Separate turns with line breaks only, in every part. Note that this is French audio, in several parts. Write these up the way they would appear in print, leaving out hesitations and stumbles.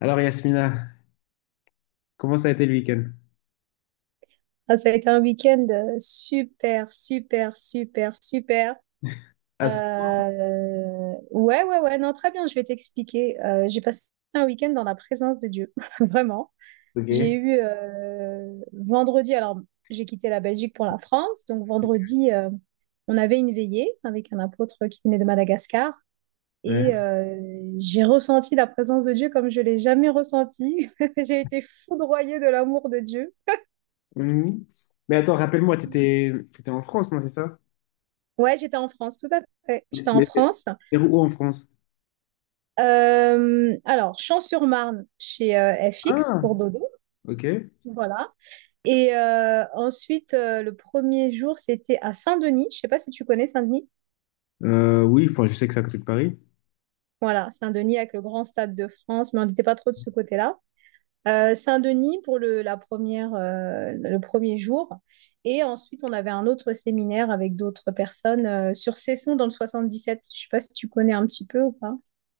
Alors Yasmina, comment ça a été le week-end?
Ah, ça a été un week-end super, super, super, super.
Ah, c'est-
Ouais, ouais, ouais, non, très bien, je vais t'expliquer. J'ai passé un week-end dans la présence de Dieu, vraiment. J'ai
ok.
eu vendredi, alors j'ai quitté la Belgique pour la France, donc vendredi, on avait une veillée avec un apôtre qui venait de Madagascar
Ouais.
et j'ai ressenti la présence de Dieu comme je l'ai jamais ressentie. J'ai été foudroyée de l'amour de Dieu.
Mhm. Mais attends, rappelle-moi, t'étais en France, non, c'est ça?
Ouais, j'étais en France, tout à fait.
Mais
J'étais en
mais t'es
France.
t'es où en France?
Alors, Champs-sur-Marne chez FX
Ah,
pour Dodo.
ok.
Voilà. Et ensuite, le premier jour, c'était à Saint-Denis. Je sais pas si tu connais Saint-Denis.
Oui, enfin, je sais que c'est à côté de Paris.
Voilà, Saint-Denis avec le grand stade de France, mais on n'était pas trop de ce côté-là. Saint-Denis pour le premier jour. Et ensuite, on avait un autre séminaire avec d'autres personnes sur Cesson dans le 77. Je sais pas si tu connais un petit peu ou pas.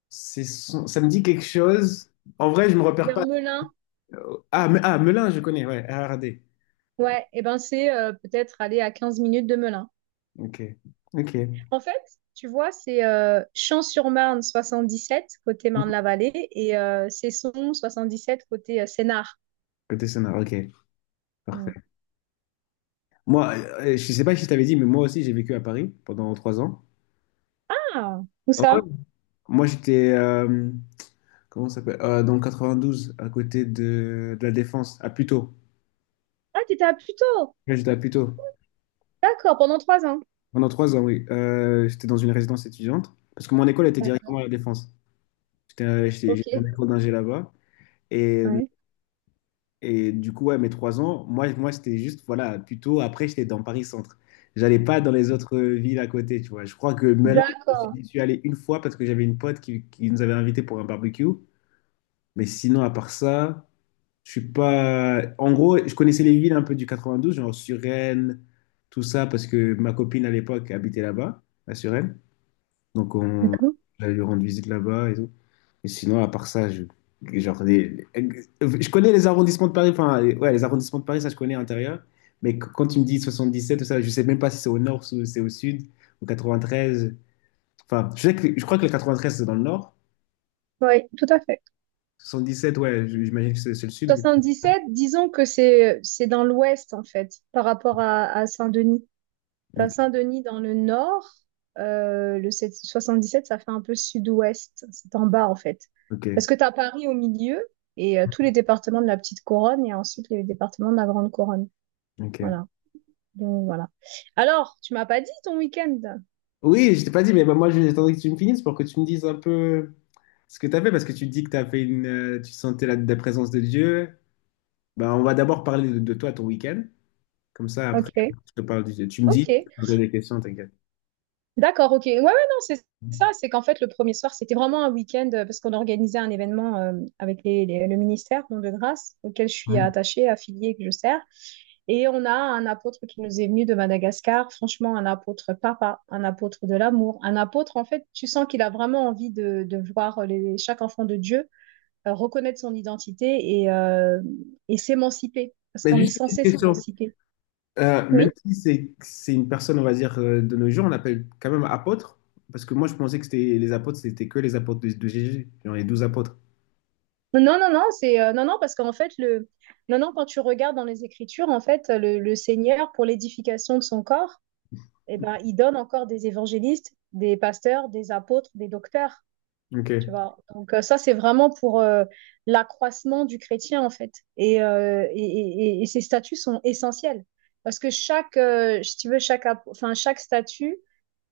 Ça me dit quelque chose. En vrai, je me repère
Vers
pas.
Melun,
Melun, je connais, ouais, RRD.
ouais, et ben c'est peut-être aller à 15 minutes de Melun.
Ok, ok.
En fait, tu vois, c'est Champs-sur-Marne 77 côté
Mhm.
Marne-la-Vallée et Cesson 77 côté Sénart.
Côté sonar, ok,
Mm.
parfait. Moi, je sais pas si je t'avais dit, mais moi aussi, j'ai vécu à Paris pendant trois ans.
Ah, où
Ah ouais.
ça?
Moi, j'étais, euh, Comment ça s'appelle? Dans le 92, à côté de la Défense, à Puteaux.
Ah, t'étais à Puteaux.
Là, j'étais à Puteaux.
D'accord, pendant 3 ans.
Pendant trois ans, oui. J'étais dans une résidence étudiante. Parce que mon école était directement
D'accord.
à la Défense.
Ok.
J'étais en école d'ingé là-bas. Et,
Ouais.
et du coup, ouais, mes trois ans, moi c'était juste, voilà, Puteaux. Après, j'étais dans Paris-Centre. J'allais pas dans les autres villes à côté, tu vois. Je crois que Melun, je suis
D'accord.
je suis allé une fois parce que j'avais une pote qui nous avait invités pour un barbecue. Mais sinon, à part ça. Je suis pas. En gros, je connaissais les villes un peu du 92, genre Suresnes, tout ça, parce que ma copine à l'époque habitait là-bas, à Suresnes. Donc, on
D'accord.
J'allais lui rendre visite là-bas et tout. Mais sinon, à part ça, genre, les- je connais les arrondissements de Paris, ouais, les arrondissements de Paris, ça, je connais à l'intérieur. Mais quand tu me dis 77, tout ça, je sais même pas si c'est au nord, si c'est au sud, ou 93. Enfin, je sais que, je crois que le 93, c'est dans le nord.
Oui, tout à fait.
77, ouais, j'imagine que c'est le sud.
77, disons que c'est dans l'ouest en fait, par rapport à Saint-Denis. T'as
que-
Saint-Denis dans le nord, le 7 77, ça fait un peu sud-ouest, c'est en bas en fait.
Ok,
Parce que t'as Paris au milieu et tous les départements de la petite couronne et ensuite les départements de la grande couronne.
ok.
Voilà. Donc voilà. Alors, tu m'as pas dit ton week-end.
Oui, je t'ai pas dit, mais moi, j'attendais que tu me finisses pour que tu me dises un peu ce que tu as fait, parce que tu dis que tu as fait une, tu sentais la présence de Dieu. Ben, on va d'abord parler de toi, ton week-end. Comme ça, après,
Ok,
je te parle du Dieu. Tu me
ok,
dis, je te poserai des questions, t'inquiète.
d'accord, ok. Ouais, ouais, non, c'est ça, c'est qu'en fait le premier soir, c'était vraiment un week-end parce qu'on organisait un événement avec le ministère, Don de Grâce, auquel je suis
Ouais.
attachée, affiliée, que je sers. Et on a un apôtre qui nous est venu de Madagascar, franchement, un apôtre papa, un apôtre de l'amour, un apôtre, en fait, tu sens qu'il a vraiment envie de voir chaque enfant de Dieu reconnaître son identité et s'émanciper, parce
Mais
qu'on est
juste une petite
censé
question.
s'émanciper.
Même
Oui.
si c'est une personne, on va dire, de nos jours, on l'appelle quand même apôtre, parce que moi, je pensais que c'était les apôtres, c'était que les apôtres de Jésus, genre les douze apôtres.
Non, non, non, c'est non, non, parce qu'en fait, le, non, non, quand tu regardes dans les Écritures, en fait, le Seigneur, pour l'édification de son corps, eh ben, il donne encore des évangélistes, des pasteurs, des apôtres, des docteurs.
Ok.
Tu vois. Donc ça, c'est vraiment pour l'accroissement du chrétien, en fait. Et ces statuts sont essentiels. Parce que si tu veux, enfin, chaque statut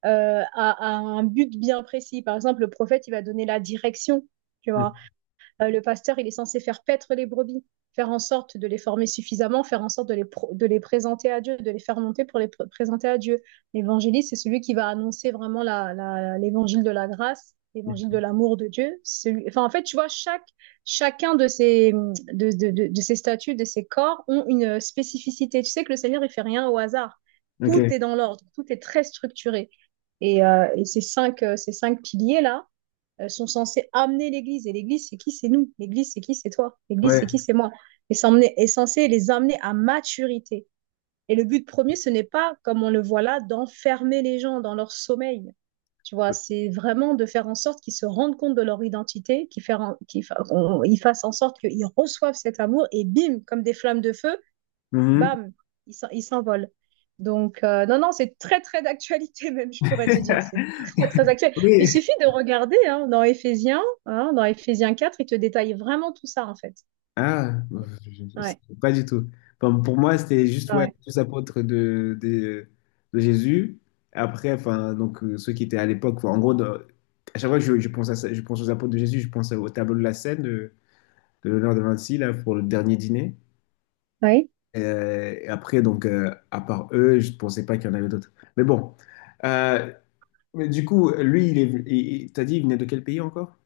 a un but bien précis. Par exemple, le prophète, il va donner la direction, tu
Mm.
vois. Le pasteur, il est censé faire paître les brebis, faire en sorte de les former suffisamment, faire en sorte de les présenter à Dieu, de les faire monter pour les pr présenter à Dieu. L'évangéliste, c'est celui qui va annoncer vraiment l'évangile de la grâce l'évangile de l'amour de Dieu. Celui... Enfin, en fait, tu vois, chacun de ces statues, de ces corps, ont une spécificité. Tu sais que le Seigneur, il fait rien au hasard.
Ok.
Tout est dans l'ordre, tout est très structuré. Et ces cinq piliers-là, sont censés amener l'Église. Et l'Église, c'est qui? C'est nous. L'Église, c'est qui? C'est toi. L'Église,
Ouais.
c'est qui? C'est moi. Est censé les amener à maturité. Et le but premier, ce n'est pas, comme on le voit là, d'enfermer les gens dans leur sommeil. Tu vois, c'est vraiment de faire en sorte qu'ils se rendent compte de leur identité, qu'ils faire en- qu'ils fa- ils fassent en sorte qu'ils reçoivent cet amour et bim, comme des flammes de feu,
Mhm.
bam, il s'envole. Donc, non, non, c'est très, très d'actualité, même, je pourrais te dire. C'est très, très actuel. Il
Oui.
suffit de regarder hein, dans Éphésiens, hein, dans Éphésiens 4, il te détaille vraiment tout ça, en fait.
Ah, je- je-
Ouais,
pas du tout. Enfin, pour moi, c'était juste ouais, les
ouais,
tous apôtres de Jésus. Après, enfin, donc, ceux qui étaient à l'époque, à chaque fois que je pense à je pense aux apôtres de Jésus, je pense au tableau de la scène de l'honneur de Vinci, là, pour le dernier dîner.
oui.
Et après, donc, à part eux, je ne pensais pas qu'il y en avait d'autres. Mais bon. Euh, mais du coup, lui, il est, venu- il- t'as dit, il venait de quel pays encore?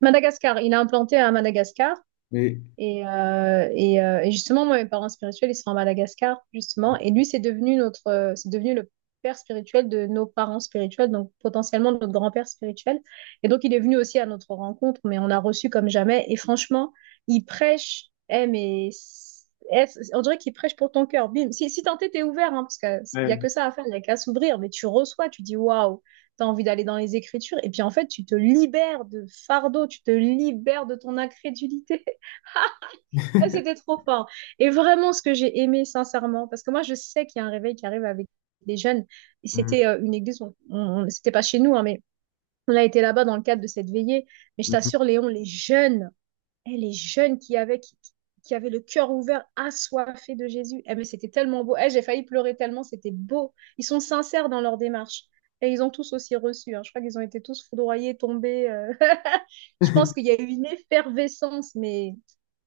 Madagascar, il a implanté à Madagascar.
Mais,
Et justement, moi, mes parents spirituels, ils sont à Madagascar, justement. Et lui, c'est devenu notre, c'est devenu le père spirituel de nos parents spirituels, donc potentiellement notre grand-père spirituel. Et donc, il est venu aussi à notre rencontre, mais on a reçu comme jamais. Et franchement, il prêche, on dirait qu'il prêche pour ton cœur. Bim. Si tenté, t'es ouvert, hein, parce qu'il n'y a
ouais.
que ça à faire, il n'y a qu'à s'ouvrir, mais tu reçois, tu dis waouh. T'as envie d'aller dans les Écritures et puis en fait tu te libères de fardeau, tu te libères de ton incrédulité. Ah, c'était trop fort. Et vraiment, ce que j'ai aimé, sincèrement, parce que moi, je sais qu'il y a un réveil qui arrive avec des jeunes. Et
Mhm.
c'était une église, c'était pas chez nous, hein, mais on a été là-bas dans le cadre de cette veillée. Mais je
Mhm.
t'assure, Léon, les jeunes qui avaient le cœur ouvert, assoiffés de Jésus. Eh, mais c'était tellement beau. Eh, j'ai failli pleurer tellement, c'était beau. Ils sont sincères dans leur démarche. Et ils ont tous aussi reçu, hein. Je crois qu'ils ont été tous foudroyés, tombés. Je pense qu'il y a eu une effervescence, mais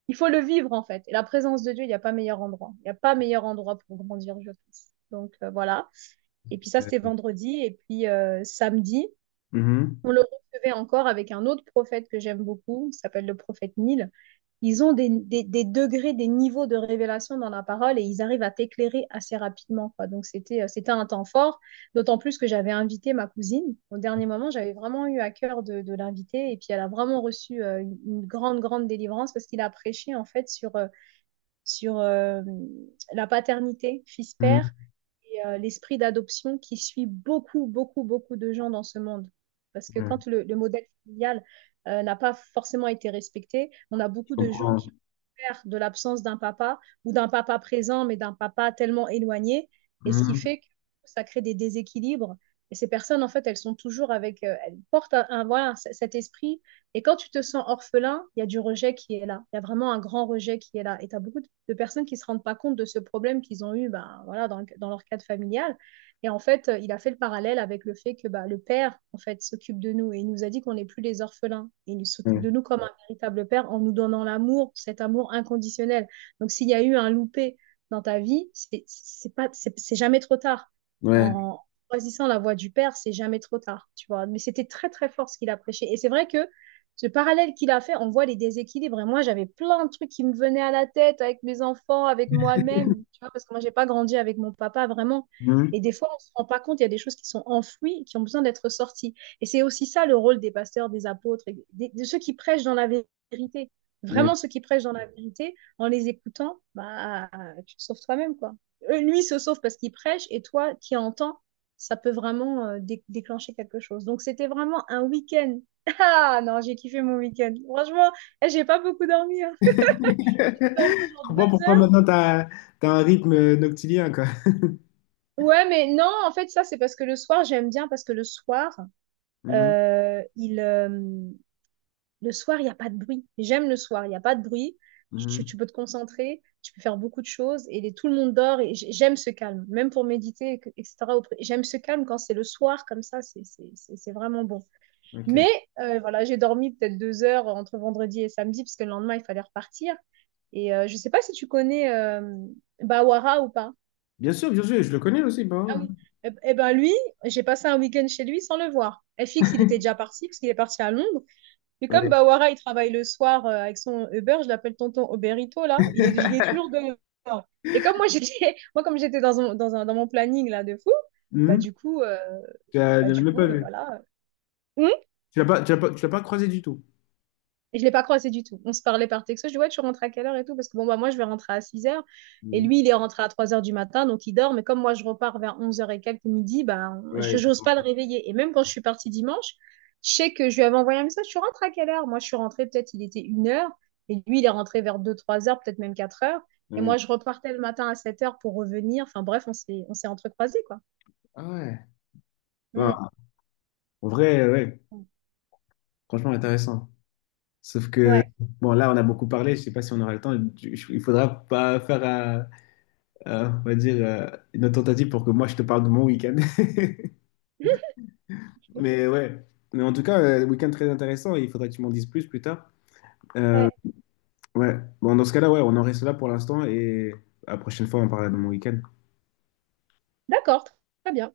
il faut le vivre en fait. Et la présence de Dieu, il n'y a pas meilleur endroit. Il n'y a pas meilleur endroit pour grandir, je pense. Donc voilà. Et puis ça, c'était vendredi. Et puis samedi, on le recevait encore avec un autre prophète que j'aime beaucoup, il s'appelle le prophète Nil. Ils ont des, degrés, des niveaux de révélation dans la parole et ils arrivent à t'éclairer assez rapidement. Quoi. Donc c'était un temps fort, d'autant plus que j'avais invité ma cousine. Au dernier moment, j'avais vraiment eu à cœur de l'inviter et puis elle a vraiment reçu une grande, grande délivrance parce qu'il a prêché en fait sur la paternité fils-père
Mhm.
et l'esprit d'adoption qui suit beaucoup, beaucoup, beaucoup de gens dans ce monde. Parce que
Ouais,
quand le modèle familial n'a pas forcément été respecté, on a
je
beaucoup de gens
comprends.
qui ont peur de l'absence d'un papa ou d'un papa présent, mais d'un papa tellement éloigné. Et ce qui
Mhm.
fait que ça crée des déséquilibres. Et ces personnes, en fait, elles sont toujours avec, elles portent un, voilà, cet esprit et quand tu te sens orphelin, il y a du rejet qui est là. Il y a vraiment un grand rejet qui est là. Et tu as beaucoup de personnes qui ne se rendent pas compte de ce problème qu'ils ont eu ben, voilà, dans leur cadre familial. Et en fait, il a fait le parallèle avec le fait que bah, le père, en fait, s'occupe de nous et il nous a dit qu'on n'est plus les orphelins. Et il s'occupe
Ouais.
de nous comme un véritable père en nous donnant l'amour, cet amour inconditionnel. Donc, s'il y a eu un loupé dans ta vie, c'est pas, c'est jamais trop tard.
Ouais.
En choisissant la voie du père, c'est jamais trop tard, tu vois. Mais c'était très très fort ce qu'il a prêché. Et c'est vrai que ce parallèle qu'il a fait, on voit les déséquilibres. Et moi, j'avais plein de trucs qui me venaient à la tête avec mes enfants, avec moi-même, tu vois, parce que moi, j'ai pas grandi avec mon papa vraiment. Et
Mhm.
des fois, on ne se rend pas compte, il y a des choses qui sont enfouies, qui ont besoin d'être sorties. Et c'est aussi ça le rôle des pasteurs, des apôtres, et de ceux qui prêchent dans la vérité.
Ouais.
Vraiment, ceux qui prêchent dans la vérité, en les écoutant, bah, tu te sauves toi-même, quoi. Lui il se sauve parce qu'il prêche, et toi qui entends, ça peut vraiment déclencher quelque chose. Donc, c'était vraiment un week-end ah non, j'ai kiffé mon week-end. Franchement, j'ai pas beaucoup dormi, hein. J'ai dû dormir
Je
genre
comprends
deux
pourquoi
heures.
maintenant t'as un rythme noctilien, quoi.
Ouais, mais non, en fait, ça, c'est parce que le soir, j'aime bien parce que
Mhm.
euh, il, euh, le soir, il n'y a pas de bruit. J'aime le soir, il n'y a pas de bruit. Tu,
Mhm.
tu peux te concentrer, tu peux faire beaucoup de choses et tout le monde dort et j'aime ce calme, même pour méditer, etc. J'aime ce calme quand c'est le soir comme ça, c'est vraiment bon.
Ok.
Mais voilà, j'ai dormi peut-être 2 heures entre vendredi et samedi parce que le lendemain, il fallait repartir. Et je sais pas si tu connais Bawara ou pas.
Bien sûr, je le connais aussi, bah ouais.
Ah oui. Ben lui, j'ai passé un week-end chez lui sans le voir. FX, il était déjà parti parce qu'il est parti à Londres. Mais comme
Ouais.
Bawara, il travaille le soir avec son Uber, je l'appelle tonton Oberito là, il est toujours dehors. Et comme moi j'étais, moi comme j'étais dans mon planning là de fou, bah
Mhm.
du coup, euh,
Tu
bah
l'as
du
même
coup,
pas vu.
voilà. Hmm.
Tu l'as pas croisé du tout.
Et je l'ai pas croisé du tout. On se parlait par texto. Je dis, ouais, tu rentres à quelle heure et tout? Parce que bon, bah, moi, je vais rentrer à 6 heures. Et
Mhm.
lui, il est rentré à 3 heures du matin, donc il dort. Mais comme moi, je repars vers 11 heures et quelques midi, bah, je
Ouais.
n'ose pas le réveiller. Et même quand je suis partie dimanche, je sais que je lui avais envoyé un message, tu rentres à quelle heure? Moi, je suis rentrée, peut-être, il était 1 heure. Et lui, il est rentré vers 2 3 heures, peut-être même 4 heures. Et
Ouais.
moi, je repartais le matin à 7 heures pour revenir. Enfin, bref, on s'est entrecroisés, quoi.
Ah ouais. Bah,
Mm.
en vrai, ouais, franchement intéressant. Sauf que,
Ouais.
bon, là, on a beaucoup parlé, je sais pas si on aura le temps. Il faudra pas faire on va dire, une autre tentative pour que moi je te parle de mon week-end. Mais ouais, mais en tout cas, week-end très intéressant et il faudra que tu m'en dises plus tard.
Ouais.
Ouais, bon, dans ce cas-là, ouais, on en reste là pour l'instant et la prochaine fois, on parlera de mon week-end.
D'accord. Très bien.